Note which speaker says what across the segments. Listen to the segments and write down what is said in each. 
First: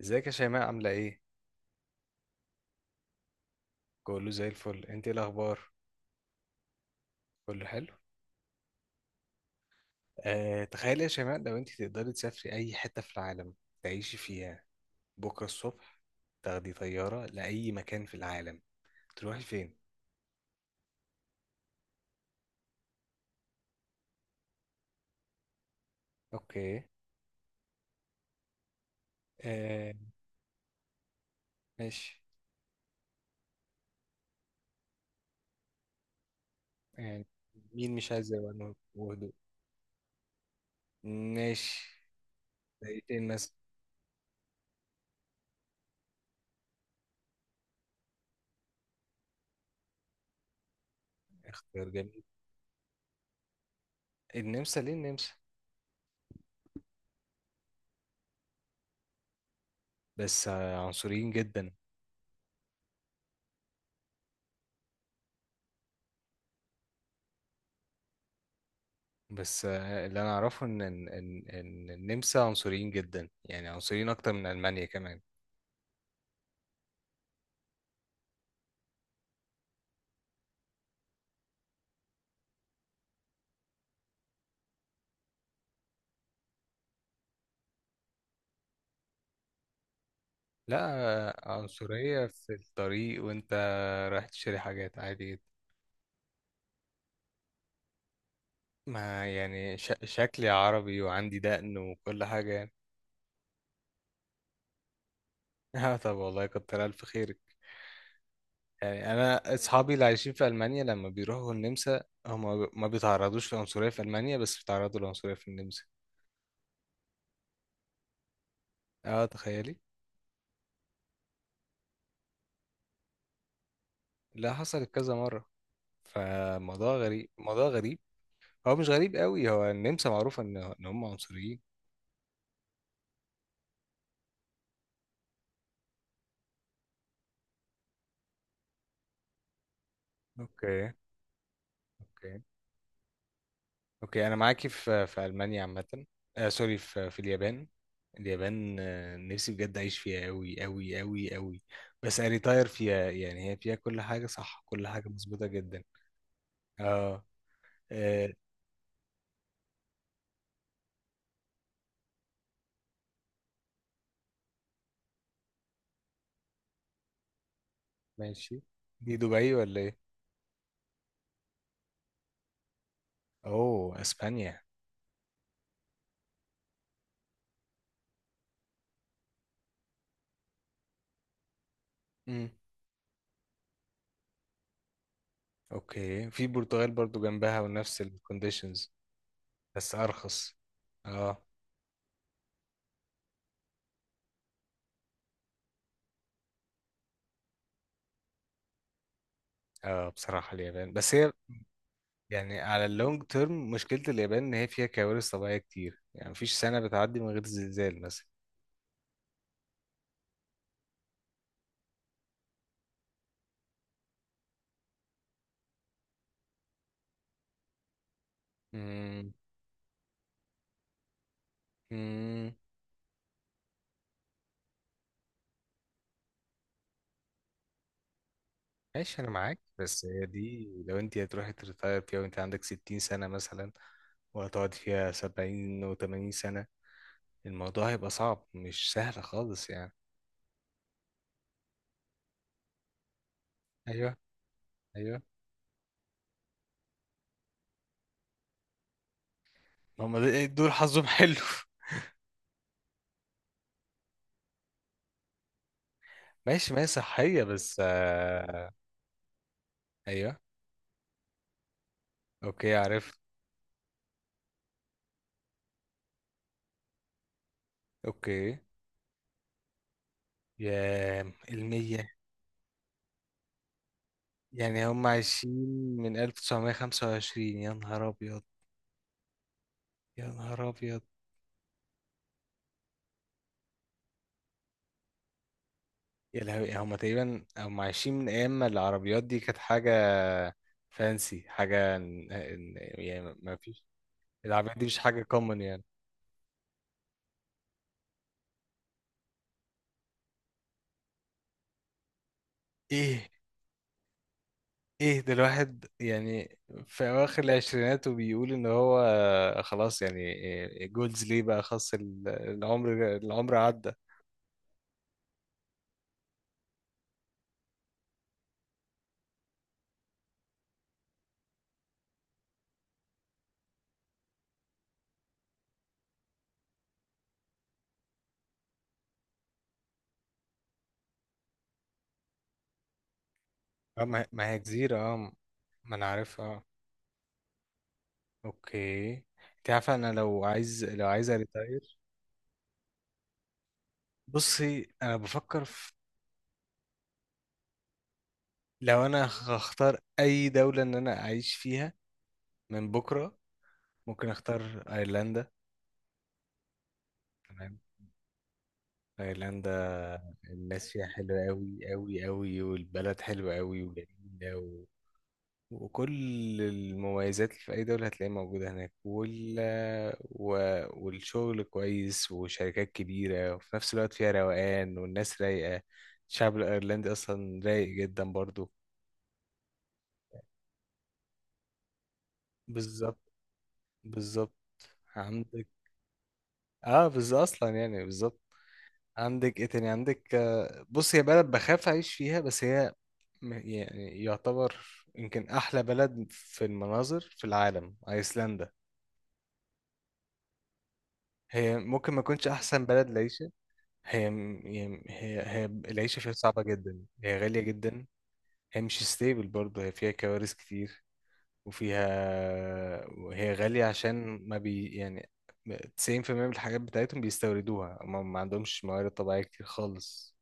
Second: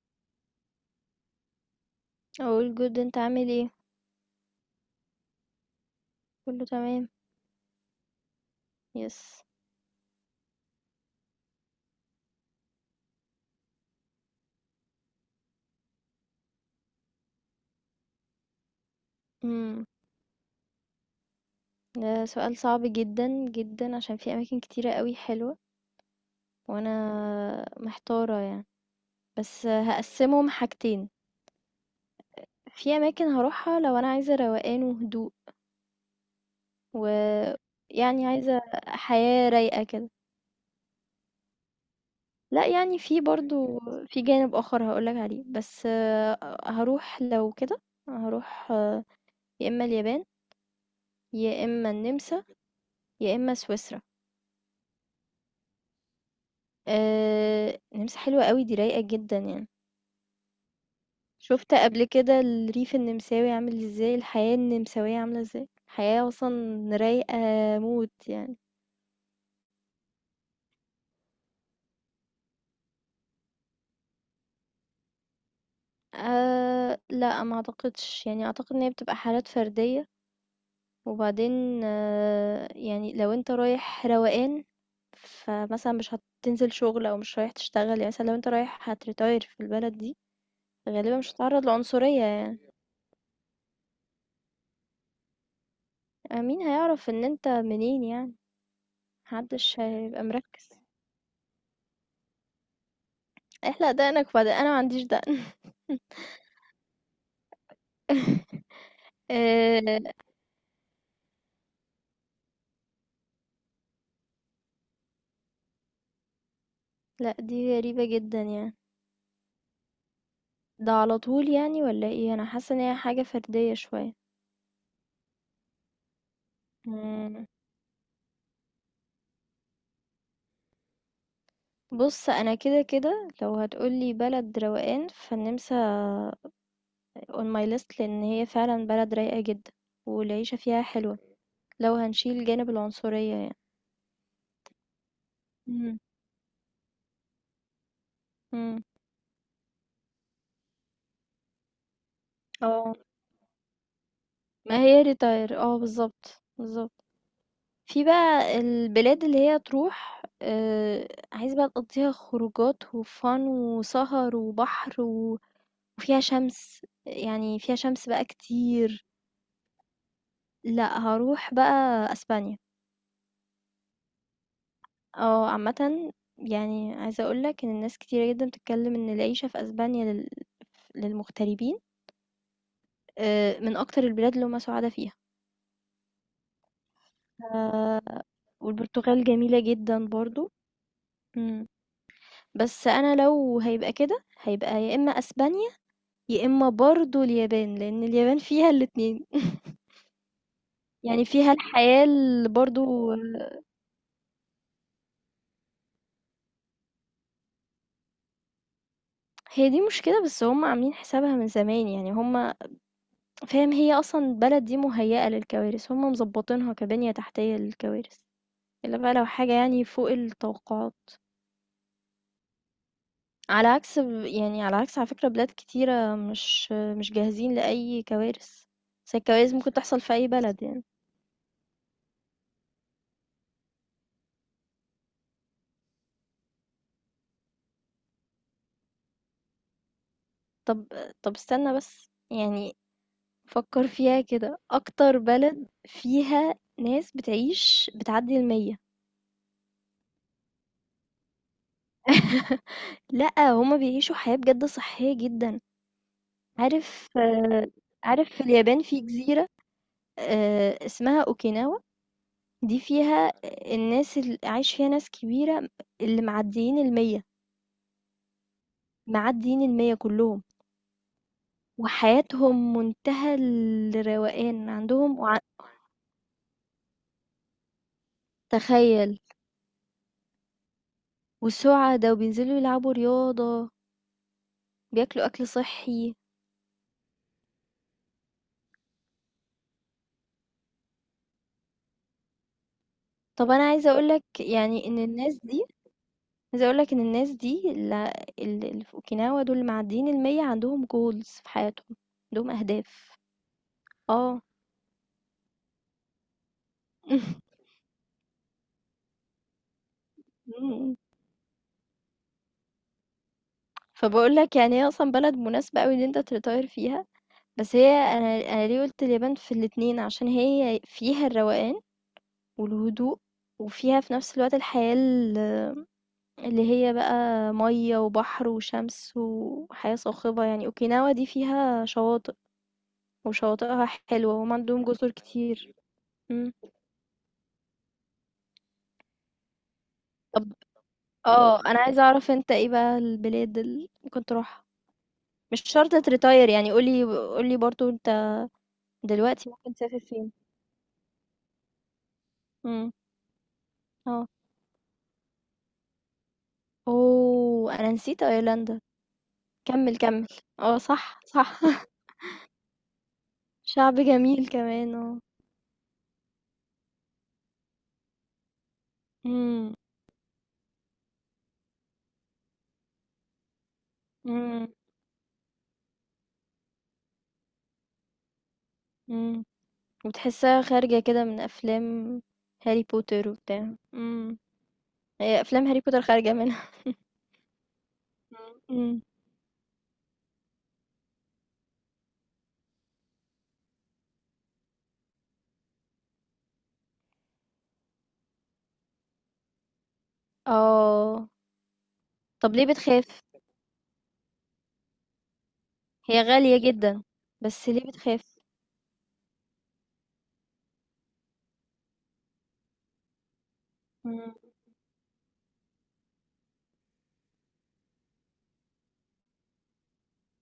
Speaker 1: ازيك يا شيماء، عاملة ايه؟
Speaker 2: all good أنت عامل إيه؟
Speaker 1: كله زي الفل. انت ايه الاخبار؟
Speaker 2: كله تمام
Speaker 1: كله حلو؟
Speaker 2: yes
Speaker 1: آه، تخيلي يا شيماء، لو انت تقدري تسافري اي حتة في العالم، تعيشي فيها، بكرة الصبح تاخدي طيارة لأي مكان في العالم، تروحي فين؟
Speaker 2: امم ده سؤال صعب جدا جدا عشان في أماكن كتيرة قوي حلوة
Speaker 1: اوكي.
Speaker 2: وأنا محتارة يعني بس
Speaker 1: آه،
Speaker 2: هقسمهم حاجتين.
Speaker 1: ماشي.
Speaker 2: في أماكن هروحها لو أنا عايزة روقان وهدوء و
Speaker 1: يعني مين مش
Speaker 2: يعني
Speaker 1: عايز
Speaker 2: عايزة
Speaker 1: يبقى وهدوء؟
Speaker 2: حياة رايقة كده.
Speaker 1: ماشي.
Speaker 2: لا يعني
Speaker 1: زي ايه
Speaker 2: في
Speaker 1: مثلا؟
Speaker 2: برضو في جانب آخر هقولك عليه بس هروح لو كده هروح يا إما اليابان يا
Speaker 1: اختيار
Speaker 2: إما
Speaker 1: جميل.
Speaker 2: النمسا يا إما سويسرا.
Speaker 1: النمسا، ليه النمسا؟
Speaker 2: النمسا حلوة أوي دي رايقة جدًا يعني.
Speaker 1: بس عنصريين جدا.
Speaker 2: شُفت قبل كده الريف النمساوي عامل إزاي، الحياة النمساوية عاملة إزاي؟ حياة أصلًا رايقة موت يعني.
Speaker 1: بس اللي انا اعرفه ان ان ان إن النمسا عنصريين جدا، يعني عنصريين اكتر من المانيا كمان.
Speaker 2: لأ ما أعتقدش، يعني أعتقد إن هي بتبقى حالات فردية، وبعدين أه يعني لو أنت رايح روقان، فمثلًا مش هتنزل شغل أو مش رايح تشتغل، يعني مثلًا لو أنت رايح هتretire في البلد دي،
Speaker 1: لا.
Speaker 2: غالبًا مش هتتعرّض لعنصرية
Speaker 1: عنصرية في
Speaker 2: يعني.
Speaker 1: الطريق، وانت رايح تشتري حاجات عادي جدا.
Speaker 2: مين هيعرف إن أنت منين يعني، ما
Speaker 1: ما يعني
Speaker 2: حدش هيبقى
Speaker 1: شكلي
Speaker 2: مركّز.
Speaker 1: عربي وعندي دقن وكل حاجة يعني.
Speaker 2: احلق دقنك وبعدين انا ما عنديش دقن
Speaker 1: اه، طب والله كتر الف خيرك. يعني انا اصحابي
Speaker 2: آه،
Speaker 1: اللي عايشين في المانيا لما بيروحوا النمسا، هم ما بيتعرضوش لعنصرية في المانيا، بس بيتعرضوا لعنصرية في النمسا.
Speaker 2: لا دي غريبة جدا يعني
Speaker 1: اه، تخيلي.
Speaker 2: ده على طول يعني ولا ايه انا حاسة ان هي حاجة فردية شوية.
Speaker 1: لا، حصلت كذا مرة، فموضوع غريب
Speaker 2: مم.
Speaker 1: موضوع غريب. هو مش غريب قوي، هو النمسا معروفة ان هم عنصريين.
Speaker 2: بص انا كده كده لو هتقولي بلد روقان فالنمسا on my list لان هي فعلا بلد رايقة جدا والعيشة فيها
Speaker 1: اوكي.
Speaker 2: حلوة لو
Speaker 1: اوكي.
Speaker 2: هنشيل جانب العنصرية يعني.
Speaker 1: اوكي، انا معاكي في المانيا
Speaker 2: مم.
Speaker 1: عامة. آه، سوري، في اليابان. اليابان،
Speaker 2: مم.
Speaker 1: نفسي بجد اعيش فيها قوي قوي قوي قوي. بس اريتاير
Speaker 2: اه
Speaker 1: فيها. يعني هي فيها كل حاجة صح،
Speaker 2: ما
Speaker 1: كل
Speaker 2: هي
Speaker 1: حاجة مظبوطة
Speaker 2: ريتاير اه
Speaker 1: جدا.
Speaker 2: بالظبط بالظبط.
Speaker 1: اه.
Speaker 2: في
Speaker 1: آه،
Speaker 2: بقى البلاد اللي هي تروح عايز بقى تقضّيها خروجات وfun وسهر وبحر و وفيها شمس، يعني فيها شمس بقى
Speaker 1: ماشي.
Speaker 2: كتير.
Speaker 1: دي دبي ولا ايه؟
Speaker 2: لأ هاروح بقى أسبانيا،
Speaker 1: اوه اسبانيا.
Speaker 2: عامةً يعني عايزة أقول لك إن الناس كتيرة جدًا بتتكلم إن العيشة في أسبانيا لل للمغتربين
Speaker 1: امم.
Speaker 2: من أكتر البلاد اللي هُم سُعَدا فيها.
Speaker 1: اوكي. في البرتغال برضو جنبها ونفس
Speaker 2: ف
Speaker 1: الكونديشنز،
Speaker 2: والبرتغال جميلة
Speaker 1: بس
Speaker 2: جدًا برضه.
Speaker 1: ارخص. اه.
Speaker 2: إمم، بس أنا لو هيبقى كده، هيبقى يا إما أسبانيا يا إما برضه اليابان، لإن اليابان فيها الاتنين
Speaker 1: اه، بصراحة اليابان، بس
Speaker 2: يعني
Speaker 1: هي
Speaker 2: فيها الحياة اللي
Speaker 1: يعني على
Speaker 2: برضه
Speaker 1: اللونج تيرم، مشكلة اليابان إن هي فيها كوارث طبيعية كتير. يعني مفيش سنة بتعدي من غير زلزال مثلا.
Speaker 2: هي دي مشكلة بس هم عاملين حسابها من زمان يعني هم فاهم هي أصلًا البلد دي مهيأة للكوارث، هم مضبطينها كبنية تحتية للكوارث، إلا بقى لو
Speaker 1: مم.
Speaker 2: حاجة يعني فوق التوقعات،
Speaker 1: مم.
Speaker 2: على عكس ب يعني على عكس على فكرة بلاد كتيرة مش جاهزين لأي كوارث، بس
Speaker 1: ماشي، أنا
Speaker 2: الكوارث
Speaker 1: معاك.
Speaker 2: ممكن تحصل
Speaker 1: بس
Speaker 2: في
Speaker 1: هي
Speaker 2: أي بلد
Speaker 1: دي
Speaker 2: يعني.
Speaker 1: لو أنت هتروحي تريتاير فيها وأنت عندك ستين سنة مثلا، وهتقعد فيها سبعين وتمانين سنة، الموضوع هيبقى صعب، مش سهل خالص يعني.
Speaker 2: طب طب استنى بس، يعني فكر
Speaker 1: أيوه.
Speaker 2: فيها كده اكتر
Speaker 1: أيوه.
Speaker 2: بلد فيها ناس بتعيش بتعدي المية.
Speaker 1: هما دول حظهم حلو.
Speaker 2: لأ هما بيعيشوا حياة بجد صحية جدا
Speaker 1: ماشي. ما هي
Speaker 2: عارف
Speaker 1: صحية، بس
Speaker 2: عارف في اليابان في جزيرة
Speaker 1: أيوه.
Speaker 2: اسمها اوكيناوا.
Speaker 1: أوكي،
Speaker 2: دي
Speaker 1: عرفت.
Speaker 2: فيها الناس اللي عايش فيها ناس كبيرة اللي معديين المية
Speaker 1: أوكي.
Speaker 2: معديين المية كلهم
Speaker 1: يا. المية.
Speaker 2: وحياتهم منتهى الروقان
Speaker 1: يعني هم
Speaker 2: عندهم وع...
Speaker 1: عايشين من 1925. يا نهار أبيض.
Speaker 2: تخيل
Speaker 1: يا نهار أبيض.
Speaker 2: والسعدة وبينزلوا يلعبوا رياضة بياكلوا أكل صحي.
Speaker 1: يا لهوي، هم تقريبا هم عايشين من أيام ما العربيات دي كانت حاجة فانسي. حاجة يعني
Speaker 2: طب
Speaker 1: ما
Speaker 2: أنا
Speaker 1: فيش.
Speaker 2: عايزة أقول لك
Speaker 1: العربيات دي
Speaker 2: يعني
Speaker 1: مش
Speaker 2: إن
Speaker 1: حاجة
Speaker 2: الناس
Speaker 1: كومن
Speaker 2: دي
Speaker 1: يعني.
Speaker 2: عايزة أقول لك إن الناس دي ال اللي في أوكيناوا دول اللي معديين المِيّة عندهم goals في حياتهم، عندهم أهداف.
Speaker 1: إيه.
Speaker 2: آه.
Speaker 1: إيه ده؟ الواحد يعني في أواخر العشرينات، وبيقول إن هو خلاص؟
Speaker 2: إمم،
Speaker 1: يعني
Speaker 2: إمم.
Speaker 1: جولز ليه بقى؟ خلاص العمر، العمر عدى.
Speaker 2: فباقول لك يعني هي أصلًا بلد مناسبة أوي إن أنت تretire فيها. بس هي أنا ليه قُلت اليابان في الاتنين، عشان هي فيها الروقان والهدوء، وفيها في نفس الوقت الحياة اللي هي بقى مَيّة وبحر وشمس وحياة صاخبة يعني، أوكيناوا دي فيها شواطئ. وشواطئها
Speaker 1: آه، ما
Speaker 2: حلوة
Speaker 1: ما
Speaker 2: وهم
Speaker 1: هي
Speaker 2: عندهم
Speaker 1: جزيرة،
Speaker 2: جزر
Speaker 1: اه.
Speaker 2: كتير.
Speaker 1: ما أنا
Speaker 2: مم.
Speaker 1: عارفها. اوكي. انت عارفه، انا
Speaker 2: طب
Speaker 1: لو عايز
Speaker 2: اه انا
Speaker 1: اريتاير،
Speaker 2: عايزة اعرف انت ايه بقى البلاد اللي ممكن تروحها
Speaker 1: بصي انا
Speaker 2: مش
Speaker 1: بفكر في،
Speaker 2: شرط تريتاير يعني قولي قولي برضو انت
Speaker 1: لو انا
Speaker 2: دلوقتي ممكن تسافر
Speaker 1: هختار
Speaker 2: فين.
Speaker 1: اي دوله ان انا اعيش فيها من
Speaker 2: مم.
Speaker 1: بكره،
Speaker 2: اه
Speaker 1: ممكن اختار ايرلندا.
Speaker 2: اوه
Speaker 1: تمام.
Speaker 2: انا نسيت ايرلندا
Speaker 1: ايرلندا،
Speaker 2: كمل كمل. اه
Speaker 1: الناس فيها
Speaker 2: صح
Speaker 1: حلوه
Speaker 2: صح
Speaker 1: قوي قوي قوي، والبلد حلوه قوي
Speaker 2: شعب جميل
Speaker 1: وجميله.
Speaker 2: كمان اه.
Speaker 1: وكل المميزات اللي في أي دولة هتلاقيها موجودة هناك
Speaker 2: مم.
Speaker 1: و... والشغل كويس، وشركات كبيرة، وفي نفس الوقت فيها
Speaker 2: مم.
Speaker 1: روقان والناس رايقة. الشعب الأيرلندي أصلا رايق جدا برضو.
Speaker 2: مم. وتحسها خارجة كده من افلام هاري بوتر
Speaker 1: بالظبط.
Speaker 2: وبتاع مم.
Speaker 1: بالظبط.
Speaker 2: هي
Speaker 1: عندك.
Speaker 2: افلام هاري بوتر خارجة منها.
Speaker 1: اه بالظبط، أصلا يعني بالظبط.
Speaker 2: مم. مم.
Speaker 1: عندك ايه تاني؟ عندك بص، هي بلد بخاف أعيش فيها، بس هي يعني يعتبر يمكن أحلى بلد في المناظر في العالم، أيسلندا.
Speaker 2: اه
Speaker 1: هي ممكن ما تكونش
Speaker 2: طب ليه
Speaker 1: أحسن بلد
Speaker 2: بتخاف؟
Speaker 1: لعيشة. هي هي العيشة
Speaker 2: هي
Speaker 1: فيها صعبة
Speaker 2: غالية
Speaker 1: جدا.
Speaker 2: جدًا،
Speaker 1: هي غالية
Speaker 2: بس ليه
Speaker 1: جدا.
Speaker 2: بتخاف؟
Speaker 1: هي مش ستيبل برضه. هي فيها كوارث كتير. وفيها، وهي غالية
Speaker 2: إمم.
Speaker 1: عشان ما بي يعني، 90% من الحاجات بتاعتهم بيستوردوها. ما عندهمش موارد طبيعية كتير خالص،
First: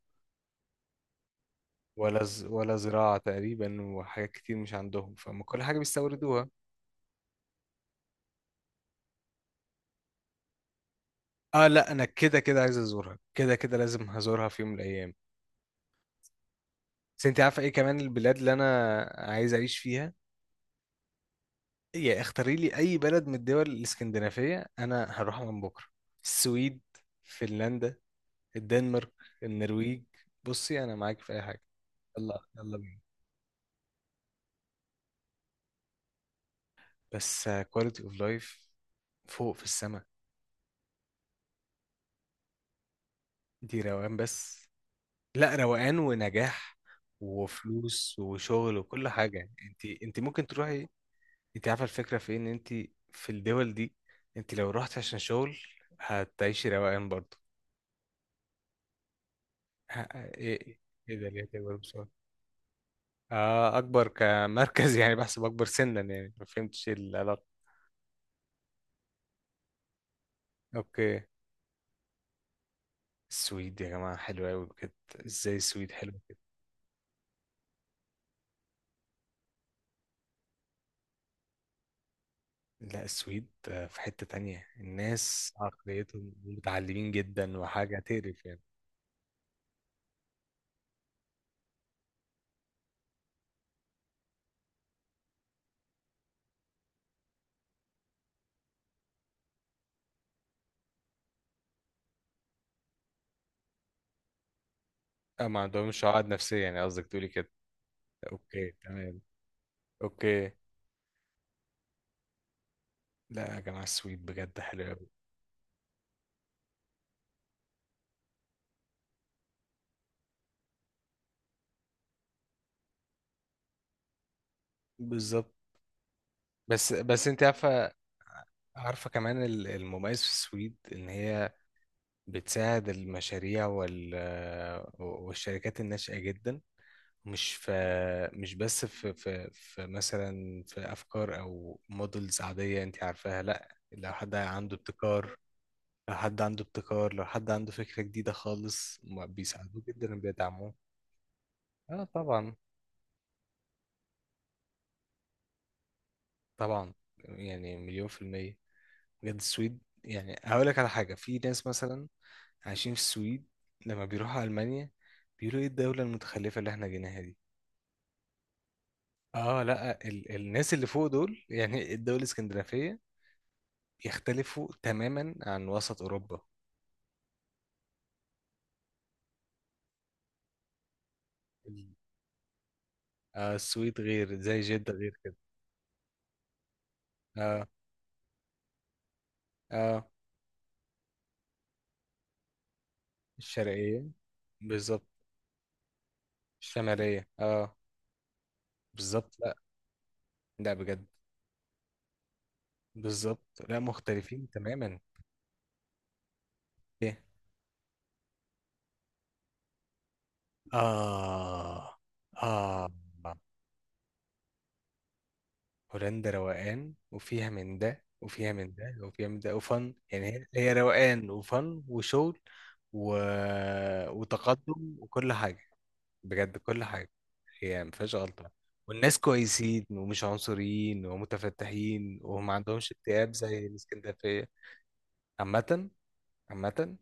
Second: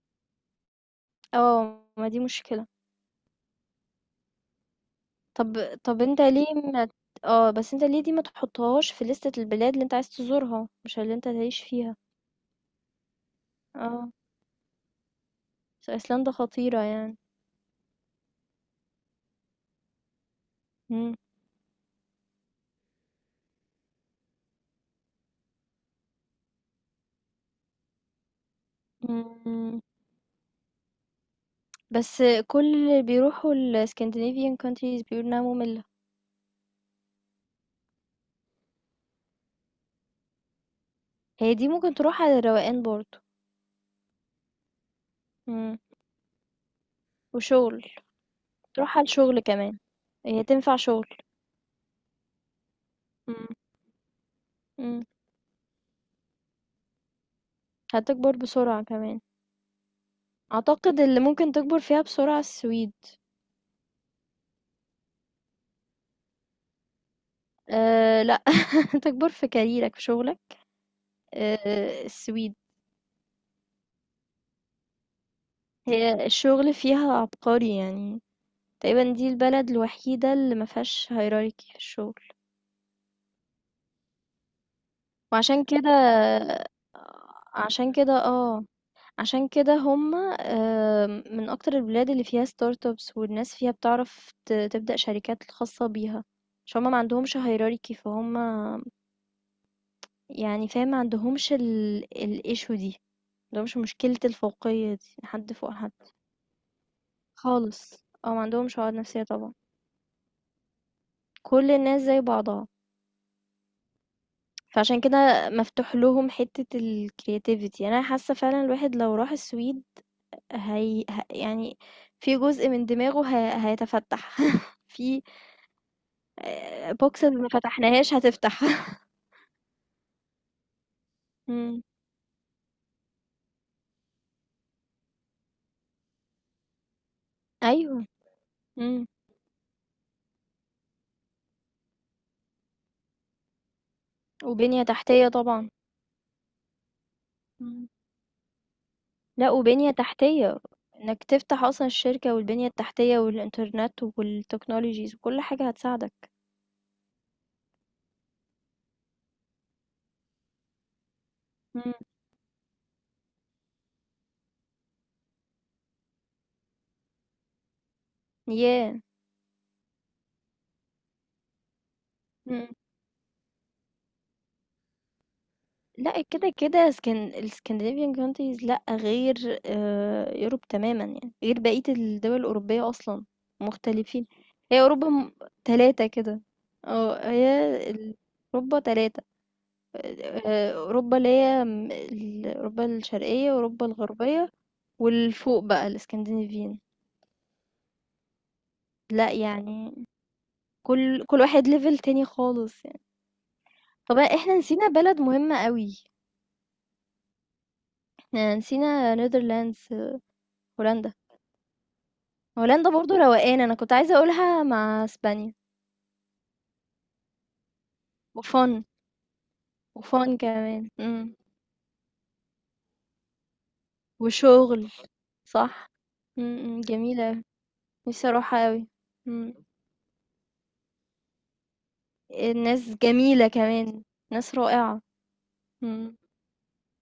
Speaker 2: آه، ما دي
Speaker 1: ولا
Speaker 2: مشكلة.
Speaker 1: ولا زراعة تقريبا، وحاجات كتير مش عندهم، فما كل
Speaker 2: طب
Speaker 1: حاجة
Speaker 2: طب أنت
Speaker 1: بيستوردوها.
Speaker 2: ليه ما ت آه، بس أنت ليه دي ما تحطّهاش في لِستة البلاد اللي أنت عايز تزورها، مش اللي أنت تعيش
Speaker 1: اه، لا،
Speaker 2: فيها.
Speaker 1: انا كده كده عايز ازورها، كده كده لازم
Speaker 2: آه،
Speaker 1: هزورها في يوم من الايام.
Speaker 2: أصل أيسلندا خطيرة يعني.
Speaker 1: بس انت عارفة ايه كمان البلاد اللي انا عايز اعيش فيها؟
Speaker 2: إمم،
Speaker 1: يا اختاري لي اي بلد من الدول الاسكندنافيه، انا هروحها من بكره. السويد، فنلندا، الدنمارك،
Speaker 2: إمم،
Speaker 1: النرويج. بصي انا معاك في اي حاجه.
Speaker 2: بس
Speaker 1: يلا
Speaker 2: كل
Speaker 1: يلا بينا.
Speaker 2: اللي بيروحوا الscandinavian countries بيقولوا إنها مُمِلّة.
Speaker 1: بس كواليتي اوف لايف فوق في السماء.
Speaker 2: هي دي ممكن تروح على الروقان برضه.
Speaker 1: دي روقان بس. لا،
Speaker 2: إمم،
Speaker 1: روقان ونجاح
Speaker 2: وشغل،
Speaker 1: وفلوس وشغل
Speaker 2: تروح على
Speaker 1: وكل
Speaker 2: الشغل
Speaker 1: حاجه.
Speaker 2: كمان،
Speaker 1: انت
Speaker 2: هي
Speaker 1: ممكن
Speaker 2: تنفع
Speaker 1: تروحي.
Speaker 2: شغل.
Speaker 1: انت عارفه الفكره في إيه؟ ان انت في
Speaker 2: إمم،
Speaker 1: الدول دي، انت لو رحت
Speaker 2: إمم،
Speaker 1: عشان شغل هتعيشي روقان برضه.
Speaker 2: هتكبر بسرعة كمان.
Speaker 1: ايه؟ ايه؟
Speaker 2: أعتقد
Speaker 1: إيه
Speaker 2: اللي
Speaker 1: ده؟ ليه
Speaker 2: ممكن
Speaker 1: تكبر؟
Speaker 2: تكبر فيها بسرعة السويد
Speaker 1: اه، اكبر كمركز. يعني بحسب اكبر سنا يعني. ما فهمتش ايه العلاقه.
Speaker 2: أه لأ تكبر في كاريرك في شغلك
Speaker 1: اوكي.
Speaker 2: أه السويد.
Speaker 1: السويد يا جماعه حلوه قوي بجد. ازاي السويد حلوه
Speaker 2: هي
Speaker 1: كده؟
Speaker 2: الشغل فيها عبقري يعني تقريبا دي البلد الوحيدة اللي ما فيهاش هيراركي في الشغل.
Speaker 1: لا، السويد في حته تانية، الناس
Speaker 2: وعشان كده
Speaker 1: عقليتهم متعلمين جدا
Speaker 2: عشان
Speaker 1: وحاجه
Speaker 2: كده
Speaker 1: تقرف يعني.
Speaker 2: اه عشان كده هما من أكتر البلاد اللي فيها ستارت ابس والناس فيها بتعرف تبدأ شركات خاصة بيها. عشان هما ما عندهمش هيراركي فهم يعني فاهم ما عندهمش ال issue دي. ده مش مشكلة الفوقية دي
Speaker 1: اه،
Speaker 2: حد
Speaker 1: ما
Speaker 2: فوق حد
Speaker 1: عندهمش عقد نفسيه؟ يعني قصدك تقولي كده.
Speaker 2: خالص او ما
Speaker 1: اوكي
Speaker 2: عندهمش عقد
Speaker 1: تمام.
Speaker 2: نفسية طبعا
Speaker 1: اوكي.
Speaker 2: كل الناس زي بعضها.
Speaker 1: لا يا جماعه، السويد بجد حلوه
Speaker 2: فعشان
Speaker 1: قوي.
Speaker 2: كده مفتوح لهم حتة الكرياتيفيتي انا حاسة فعلا الواحد لو راح السويد يعني في جزء من دماغه هيتفتح في
Speaker 1: بالظبط. بس
Speaker 2: بوكس
Speaker 1: بس انت
Speaker 2: ما
Speaker 1: عارفه.
Speaker 2: فتحناهاش هتفتح
Speaker 1: عارفه كمان المميز في السويد، ان هي
Speaker 2: مم.
Speaker 1: بتساعد المشاريع والشركات الناشئة جدا. مش في،
Speaker 2: ايوه
Speaker 1: مش بس
Speaker 2: مم.
Speaker 1: في مثلا في أفكار أو مودلز عادية أنت عارفاها. لأ،
Speaker 2: وبنية تحتية طبعا
Speaker 1: لو حد عنده
Speaker 2: مم.
Speaker 1: فكرة جديدة خالص، ما
Speaker 2: لأ
Speaker 1: بيساعدوه
Speaker 2: وبنية
Speaker 1: جدا
Speaker 2: تحتية،
Speaker 1: وبيدعموه.
Speaker 2: إنك تفتح أصلًا
Speaker 1: اه،
Speaker 2: الشركة
Speaker 1: طبعا.
Speaker 2: والبنية التحتية والإنترنت والtechnologies وكل حاجة هتساعدك.
Speaker 1: طبعا، يعني مليون في المية. بجد السويد. يعني هقول لك على حاجة، في ناس
Speaker 2: إمم.
Speaker 1: مثلا عايشين في السويد، لما بيروحوا ألمانيا بيقولوا ايه الدولة المتخلفة اللي احنا جيناها.
Speaker 2: ياه!
Speaker 1: اه، لا، الناس اللي فوق دول، يعني الدول
Speaker 2: إمم.
Speaker 1: الاسكندنافية، يختلفوا تماما عن وسط
Speaker 2: لأ
Speaker 1: أوروبا.
Speaker 2: كده، كده اسكن الscandinavian countries لأ غير Europe تمامًا يعني، غير بقية
Speaker 1: ال-
Speaker 2: الدول الأوروبية أصلًا،
Speaker 1: السويد
Speaker 2: مختلفين.
Speaker 1: غير، زي
Speaker 2: هي
Speaker 1: جدة،
Speaker 2: أوروبا
Speaker 1: غير
Speaker 2: م
Speaker 1: كده.
Speaker 2: 3 كده، آه
Speaker 1: اه.
Speaker 2: هي ال أوروبا 3.
Speaker 1: اه،
Speaker 2: أوروبا اللي هي م ال أوروبا الشرقية، أوروبا
Speaker 1: الشرقية،
Speaker 2: الغربية،
Speaker 1: بالظبط.
Speaker 2: والفوق بقى الscandinavian.
Speaker 1: الشمالية. اه،
Speaker 2: لأ،
Speaker 1: بالظبط. لا.
Speaker 2: يعني
Speaker 1: لا بجد.
Speaker 2: كل واحد level تاني خالص يعني.
Speaker 1: بالظبط، لا،
Speaker 2: طَب
Speaker 1: مختلفين
Speaker 2: إحنا نسينا
Speaker 1: تماما.
Speaker 2: بلد مهمة أوي،
Speaker 1: ايه؟
Speaker 2: إحنا نسينا Netherlands، هولندا.
Speaker 1: اه. اه،
Speaker 2: هولندا برضه روقان، أنا كنت عايزة أقولها مع إسبانيا
Speaker 1: هولندا روقان، وفيها من ده، وفيها
Speaker 2: وfun
Speaker 1: من ده، وفيها من ده، وفن. يعني
Speaker 2: وfun
Speaker 1: هي
Speaker 2: كمان،
Speaker 1: روقان وفن وشغل و...
Speaker 2: وشغل،
Speaker 1: وتقدم وكل حاجة.
Speaker 2: صح،
Speaker 1: بجد
Speaker 2: إمم، إمم،
Speaker 1: كل حاجة.
Speaker 2: جميلة أوي،
Speaker 1: هي ما فيهاش
Speaker 2: نفسي
Speaker 1: غلطة.
Speaker 2: أروحها أوي،
Speaker 1: والناس
Speaker 2: إمم،
Speaker 1: كويسين ومش عنصريين ومتفتحين، وما
Speaker 2: الناس
Speaker 1: عندهمش اكتئاب
Speaker 2: جميلة
Speaker 1: زي
Speaker 2: كمان،
Speaker 1: الاسكندرية.
Speaker 2: ناس رائعة،
Speaker 1: عامة.
Speaker 2: إمم.
Speaker 1: عامة،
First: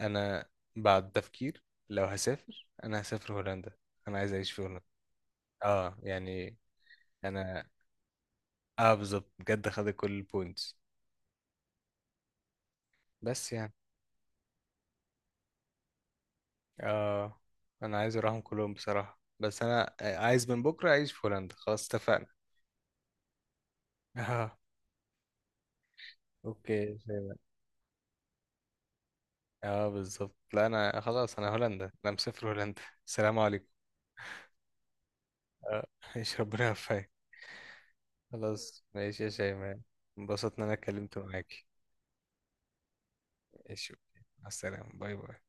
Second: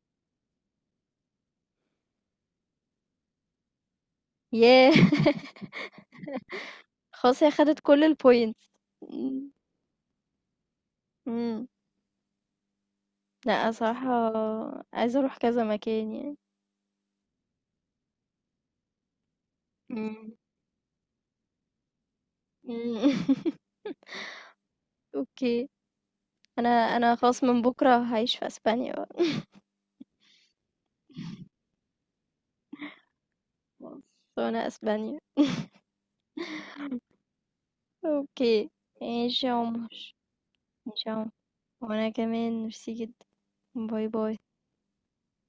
Speaker 1: أنا بعد تفكير، لو هسافر أنا هسافر هولندا. أنا عايز أعيش في هولندا.
Speaker 2: ياه!
Speaker 1: اه يعني.
Speaker 2: خلاص هي
Speaker 1: أنا،
Speaker 2: خدت كل الpoints.
Speaker 1: اه بالظبط
Speaker 2: إمم،
Speaker 1: بجد، خدت كل البوينتس.
Speaker 2: إمم،
Speaker 1: بس
Speaker 2: لأ،
Speaker 1: يعني.
Speaker 2: صراحة عايزة أروح كذا مكان يعني.
Speaker 1: اه، انا عايز اروحهم كلهم بصراحة، بس انا
Speaker 2: إمم.
Speaker 1: عايز من بكرة اعيش في هولندا. خلاص، اتفقنا.
Speaker 2: إمم.
Speaker 1: اه.
Speaker 2: أوكي. أنا
Speaker 1: اوكي،
Speaker 2: أنا
Speaker 1: فاهم.
Speaker 2: خلاص من بُكرة هاعيش في أسبانيا بقى
Speaker 1: اه بالظبط. لا انا خلاص، انا هولندا، انا مسافر هولندا. السلام عليكم.
Speaker 2: خلاص، أنا أسبانيا.
Speaker 1: اه، ايش، ربنا يوفقك.
Speaker 2: أوكي.
Speaker 1: خلاص، ماشي يا
Speaker 2: ماشي يا
Speaker 1: شيماء.
Speaker 2: عمر،
Speaker 1: انبسطت ان انا
Speaker 2: ماشي يا
Speaker 1: اتكلمت
Speaker 2: عمر
Speaker 1: معاكي.
Speaker 2: وأنا كمان ميرسي جدًا.
Speaker 1: ماشي
Speaker 2: باي
Speaker 1: أوكي.
Speaker 2: باي.
Speaker 1: مع السلامة. باي باي.